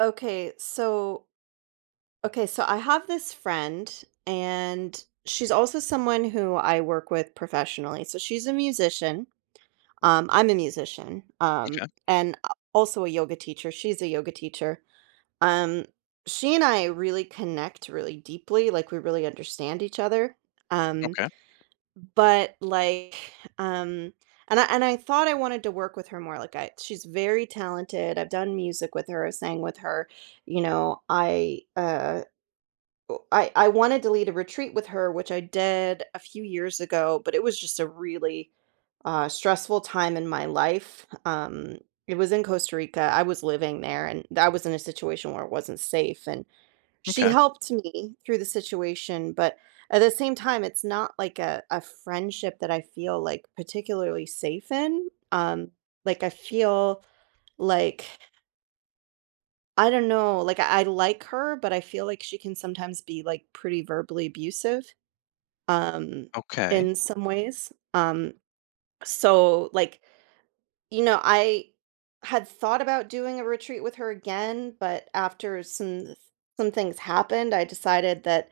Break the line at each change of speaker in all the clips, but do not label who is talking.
Okay, so okay, so I have this friend and she's also someone who I work with professionally. So she's a musician. I'm a musician.
Okay,
And a- Also a yoga teacher. She's a yoga teacher. Um, she and I really connect really deeply, like we really understand each other. Um,
okay,
but, like, um and I thought I wanted to work with her more, like, I she's very talented, I've done music with her, I sang with her, you know, I, o I I wanted to lead a retreat with her, which I did a few years ago, but it was just a really, stressful time in my life, it was in Costa Rica, I was living there, and I was in a situation where it wasn't safe, and she
okay,
helped me through the situation, but at the same time, it's not like a friendship that I feel, like, particularly safe in, like, I feel like I don't know, like, I like her, but I feel like she can sometimes be, like, pretty verbally abusive, um,
okay.
in some ways, so, like, you know, I had thought about doing a retreat with her again, but after some things happened, I decided that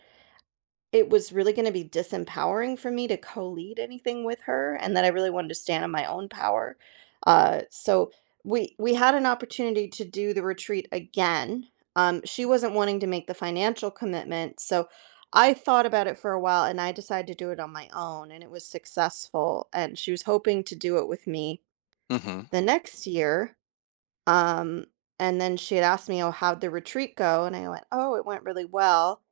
it was really gonna be disempowering for me to co-lead anything with her and that I really wanted to stand on my own power. So we had an opportunity to do the retreat again. She wasn't wanting to make the financial commitment, so I thought about it for a while and I decided to do it on my own and it was successful and she was hoping to do it with me
Mhm.
the next year. Um, and then she had asked me, "Oh, how'd the retreat go?" And I went, "Oh, it went really well."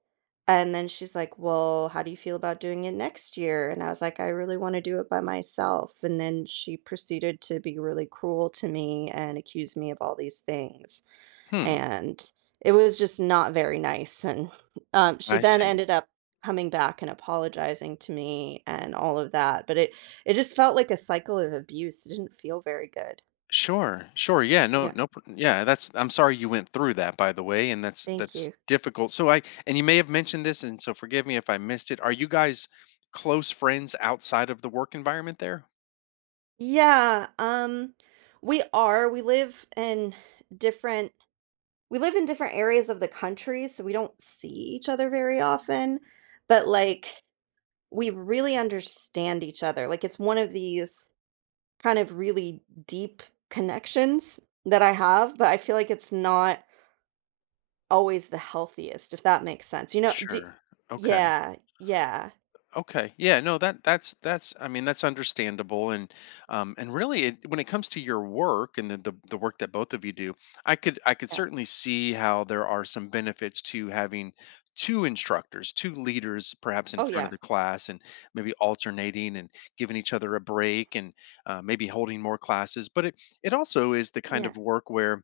And then she's like, "Well, how do you feel about doing it next year?" And I was like, "I really wanna do it by myself." And then she proceeded to be really cruel to me and accuse me of all these things,
Hmm,
and it was just not very nice, and, she
I
then
see.
ended up coming back and apologizing to me and all of that, but it just felt like a cycle of abuse, it didn't feel very good.
Sure, sure, yeah, no
Yeah,
no pr yeah, that's I'm sorry you went through that, by the way, and that's
thank
that's
you.
difficult. So I, and you may have mentioned this, and so forgive me if I missed it. Are you guys close friends outside of the work environment there?
Yeah, we are, we live in different areas of the country, so we don't see each other very often, but like we really understand each other. Like it's one of these kind of really deep connections that I have, but I feel like it's not always the healthiest, if that makes sense. You know, do,
Sure, okay.
yeah, yeah,
Okay. Yeah, no, that's that's understandable. And really, it, when it comes to your work and the work that both of you do, I could
yeah.
certainly see how there are some benefits to having two instructors, two leaders perhaps in
Oh,
front of
yeah,
the class, and maybe alternating and giving each other a break, and maybe holding more classes. But it also is the kind
yeah,
of work where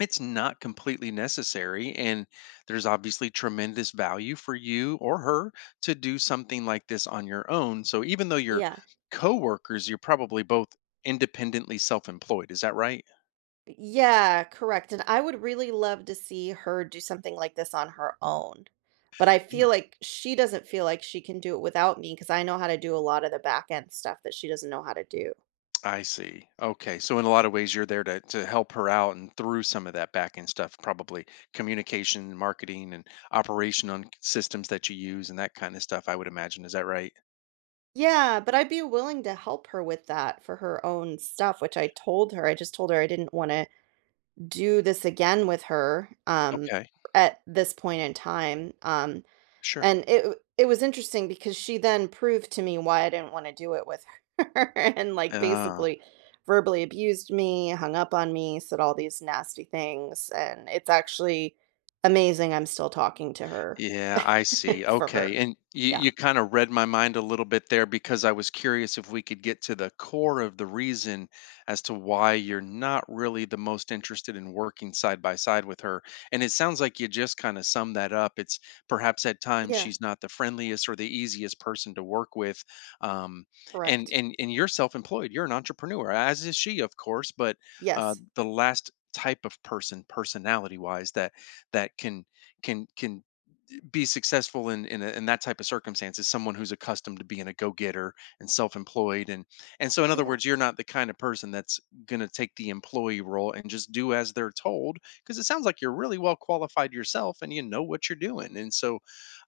it's not completely necessary. And there's obviously tremendous value for you or her to do something like this on your own. So even though you're
yeah.
coworkers, you're probably both independently self employed. Is that right?
Yeah, correct, and I would really love to see her do something like this on her own, but I feel
Yeah.
like she doesn't feel like she can do it without me because I know how to do a lot of the back end stuff that she doesn't know how to do.
I see. Okay. So in a lot of ways you're there to help her out and through some of that back end stuff, probably communication, marketing, and operation on systems that you use and that kind of stuff, I would imagine. Is that right?
Yeah, but I'd be willing to help her with that for her own stuff, which I told her. I just told her I didn't wanna do this again with her,
Okay.
at this point in time,
Sure.
and it was interesting because she then proved to me why I didn't wanna do it with her and, like,
Ah.
basically verbally abused me, hung up on me, said all these nasty things, and it's actually amazing I'm still talking to her
Yeah, I see.
for
Okay.
her.
And
Yeah.
you kind of read my mind a little bit there, because I was curious if we could get to the core of the reason as to why you're not really the most interested in working side by side with her. And it sounds like you just kind of summed that up. It's perhaps at times
Yeah,
she's not the friendliest or the easiest person to work with. Um, and
correct.
and and you're self-employed. You're an entrepreneur, as is she, of course, but
Yes.
the last type of person, personality wise, that that can can be successful in a, in that type of circumstance is someone who's accustomed to being a go-getter and self-employed. And so, in other
Yeah,
words, you're not the kind of person that's going to take the employee role and just do as they're told, because it sounds like you're really well qualified yourself and you know what you're doing. and so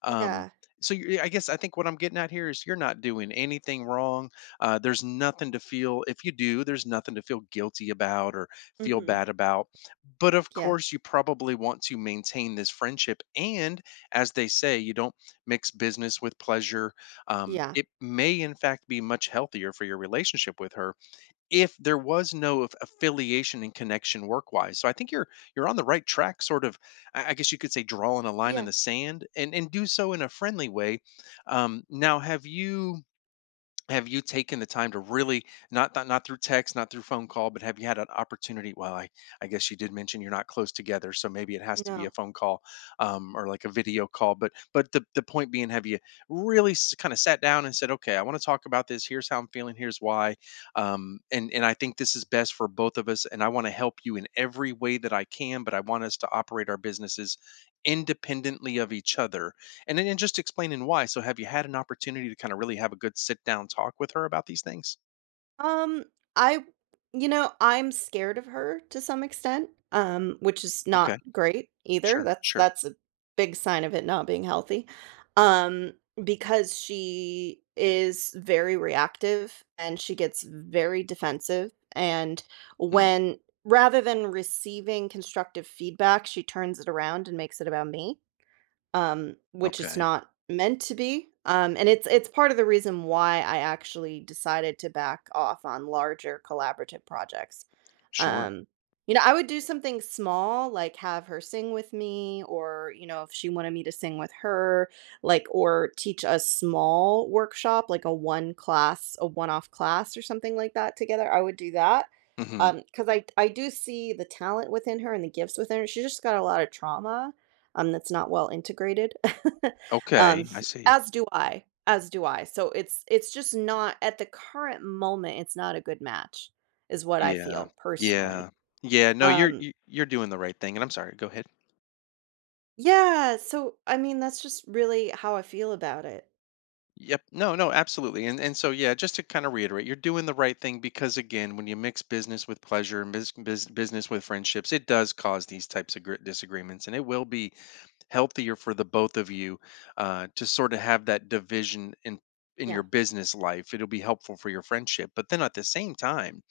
um
yeah.
so you, I think what I'm getting at here is you're not doing anything wrong. There's nothing to feel guilty about or feel
Mhm.
bad about. But of
Yeah,
course you probably want to maintain this friendship. And as they say, you don't mix business with pleasure.
yeah,
It may, in fact, be much healthier for your relationship with her if there was no affiliation and connection work-wise. So I think you're on the right track, sort of. I guess you could say drawing a line in
yeah.
the sand, and do so in a friendly way. Now, have you taken the time to really, not through text, not through phone call, but have you had an opportunity? I guess you did mention you're not close together, so maybe it has to be a
No.
phone call, or like a video call. But the point being, have you really kind of sat down and said, okay, I want to talk about this, here's how I'm feeling, here's why, and I think this is best for both of us, and I want to help you in every way that I can, but I want us to operate our businesses independently of each other. And then, and just explaining why. So have you had an opportunity to kind of really have a good sit down talk with her about these things?
Um, I You know, I'm scared of her to some extent, which is not
Okay.
great either.
Sure.
That's
Sure.
that's a big sign of it not being healthy. Um, because she is very reactive and she gets very defensive and
Hmm.
when rather than receiving constructive feedback, she turns it around and makes it about me, which it's
Okay.
not meant to be. And it's part of the reason why I actually decided to back off on larger collaborative projects.
Sure.
Um, you know, I would do something small, like have her sing with me, or you know, if she wanted me to sing with her, like or teach a small workshop, like a one class, a one-off class or something like that together. I would do that.
Hmm.
Because I do see the talent within her and the gifts within her. She's just got a lot of trauma, that's not well integrated. um,
Okay. I see.
as do I. So it's just not at the current moment. It's not a good match, is what I
Yeah.
feel personally.
Yeah. Yeah. No,
Um,
you're doing the right thing. And I'm sorry. Go ahead.
yeah. So I mean, that's just really how I feel about it.
Yep. No, no, absolutely. And so yeah, just to kind of reiterate, you're doing the right thing, because again, when you mix business with pleasure and business with friendships, it does cause these types of disagreements. And it will be healthier for the both of you, to sort of have that division in your
Yeah,
business life. It'll be helpful for your friendship. But then at the same time,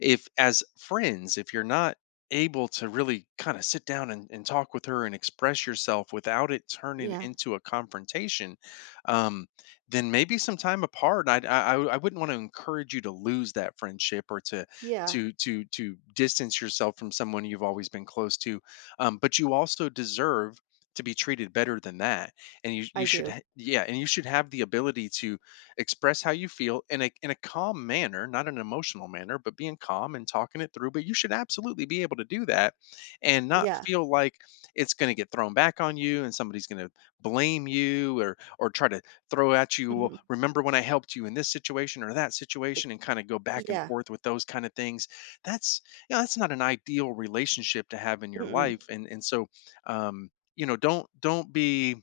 if as friends, if you're not able to really kind of sit down and talk with her and express yourself without it turning
yeah,
into a confrontation, um, then maybe some time apart. I wouldn't want to encourage you to lose that friendship, or to
yeah.
to distance yourself from someone you've always been close to. Um, but you also deserve to be treated better than that. And
I
you should
do.
yeah, and you should have the ability to express how you feel in a calm manner, not an emotional manner, but being calm and talking it through. But you should absolutely be able to do that, and not
Yeah.
feel like it's going to get thrown back on you, and somebody's going to blame you, or try to throw at you, well,
Hmm.
remember when I helped you in this situation or that situation, and kind of go back and
Yeah.
forth with those kind of things. That's, you know, that's not an ideal relationship to have in your
Mm-mm.
life. And so, um, you know, don't be,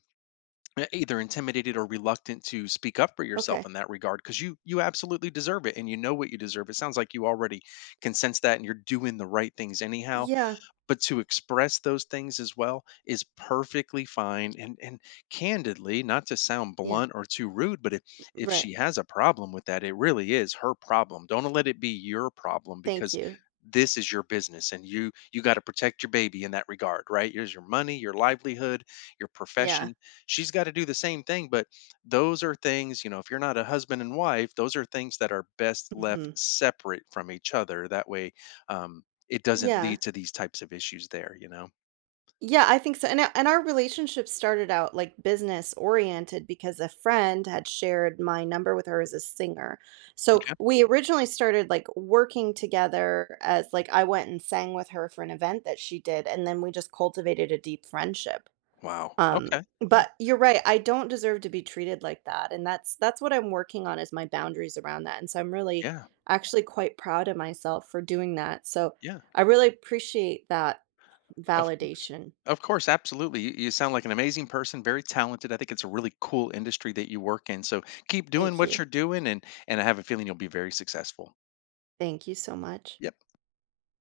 either intimidated or reluctant to speak up for yourself
Okay.
in that regard, because you absolutely deserve it. And you know what you deserve, it sounds like you already can sense that, and you're doing the right things anyhow.
Yeah.
But to express those things as well is perfectly fine. And candidly, not to sound
Yeah.
blunt or too rude, but if
Right.
she has a problem with that, it really is her problem. Don't let it be your problem,
Thank
because
you.
this is your business, and you got to protect your baby in that regard. Right, here's your money, your livelihood, your
Yeah.
profession. She's got to do the same thing. But those are things, you know, if you're not a husband and wife, those are things that are best left
Hmm.
separate from each other that way. Um, it doesn't
Yeah.
lead to these types of issues there, you know?
Yeah, I think so, and o and our relationship started out, like, business-oriented because a friend had shared my number with her as a singer. So,
Okay.
we originally started, like, working together as, like, I went and sang with her for an event that she did, and then we just cultivated a deep friendship.
Wow. Okay. Yeah.
But you're right, I don't deserve to be treated like that, and that's what I'm working on is my boundaries around that, and so I'm really
Yeah.
actually quite proud of myself for doing that, so
Yeah.
I really appreciate that
Of course.
validation.
Of course. Absolutely. You sound like an amazing person, very talented. I think it's a really cool industry that you work in. So keep doing
Thank
what
you.
you're doing, and I have a feeling you'll be very successful.
Thank you so much.
Yep.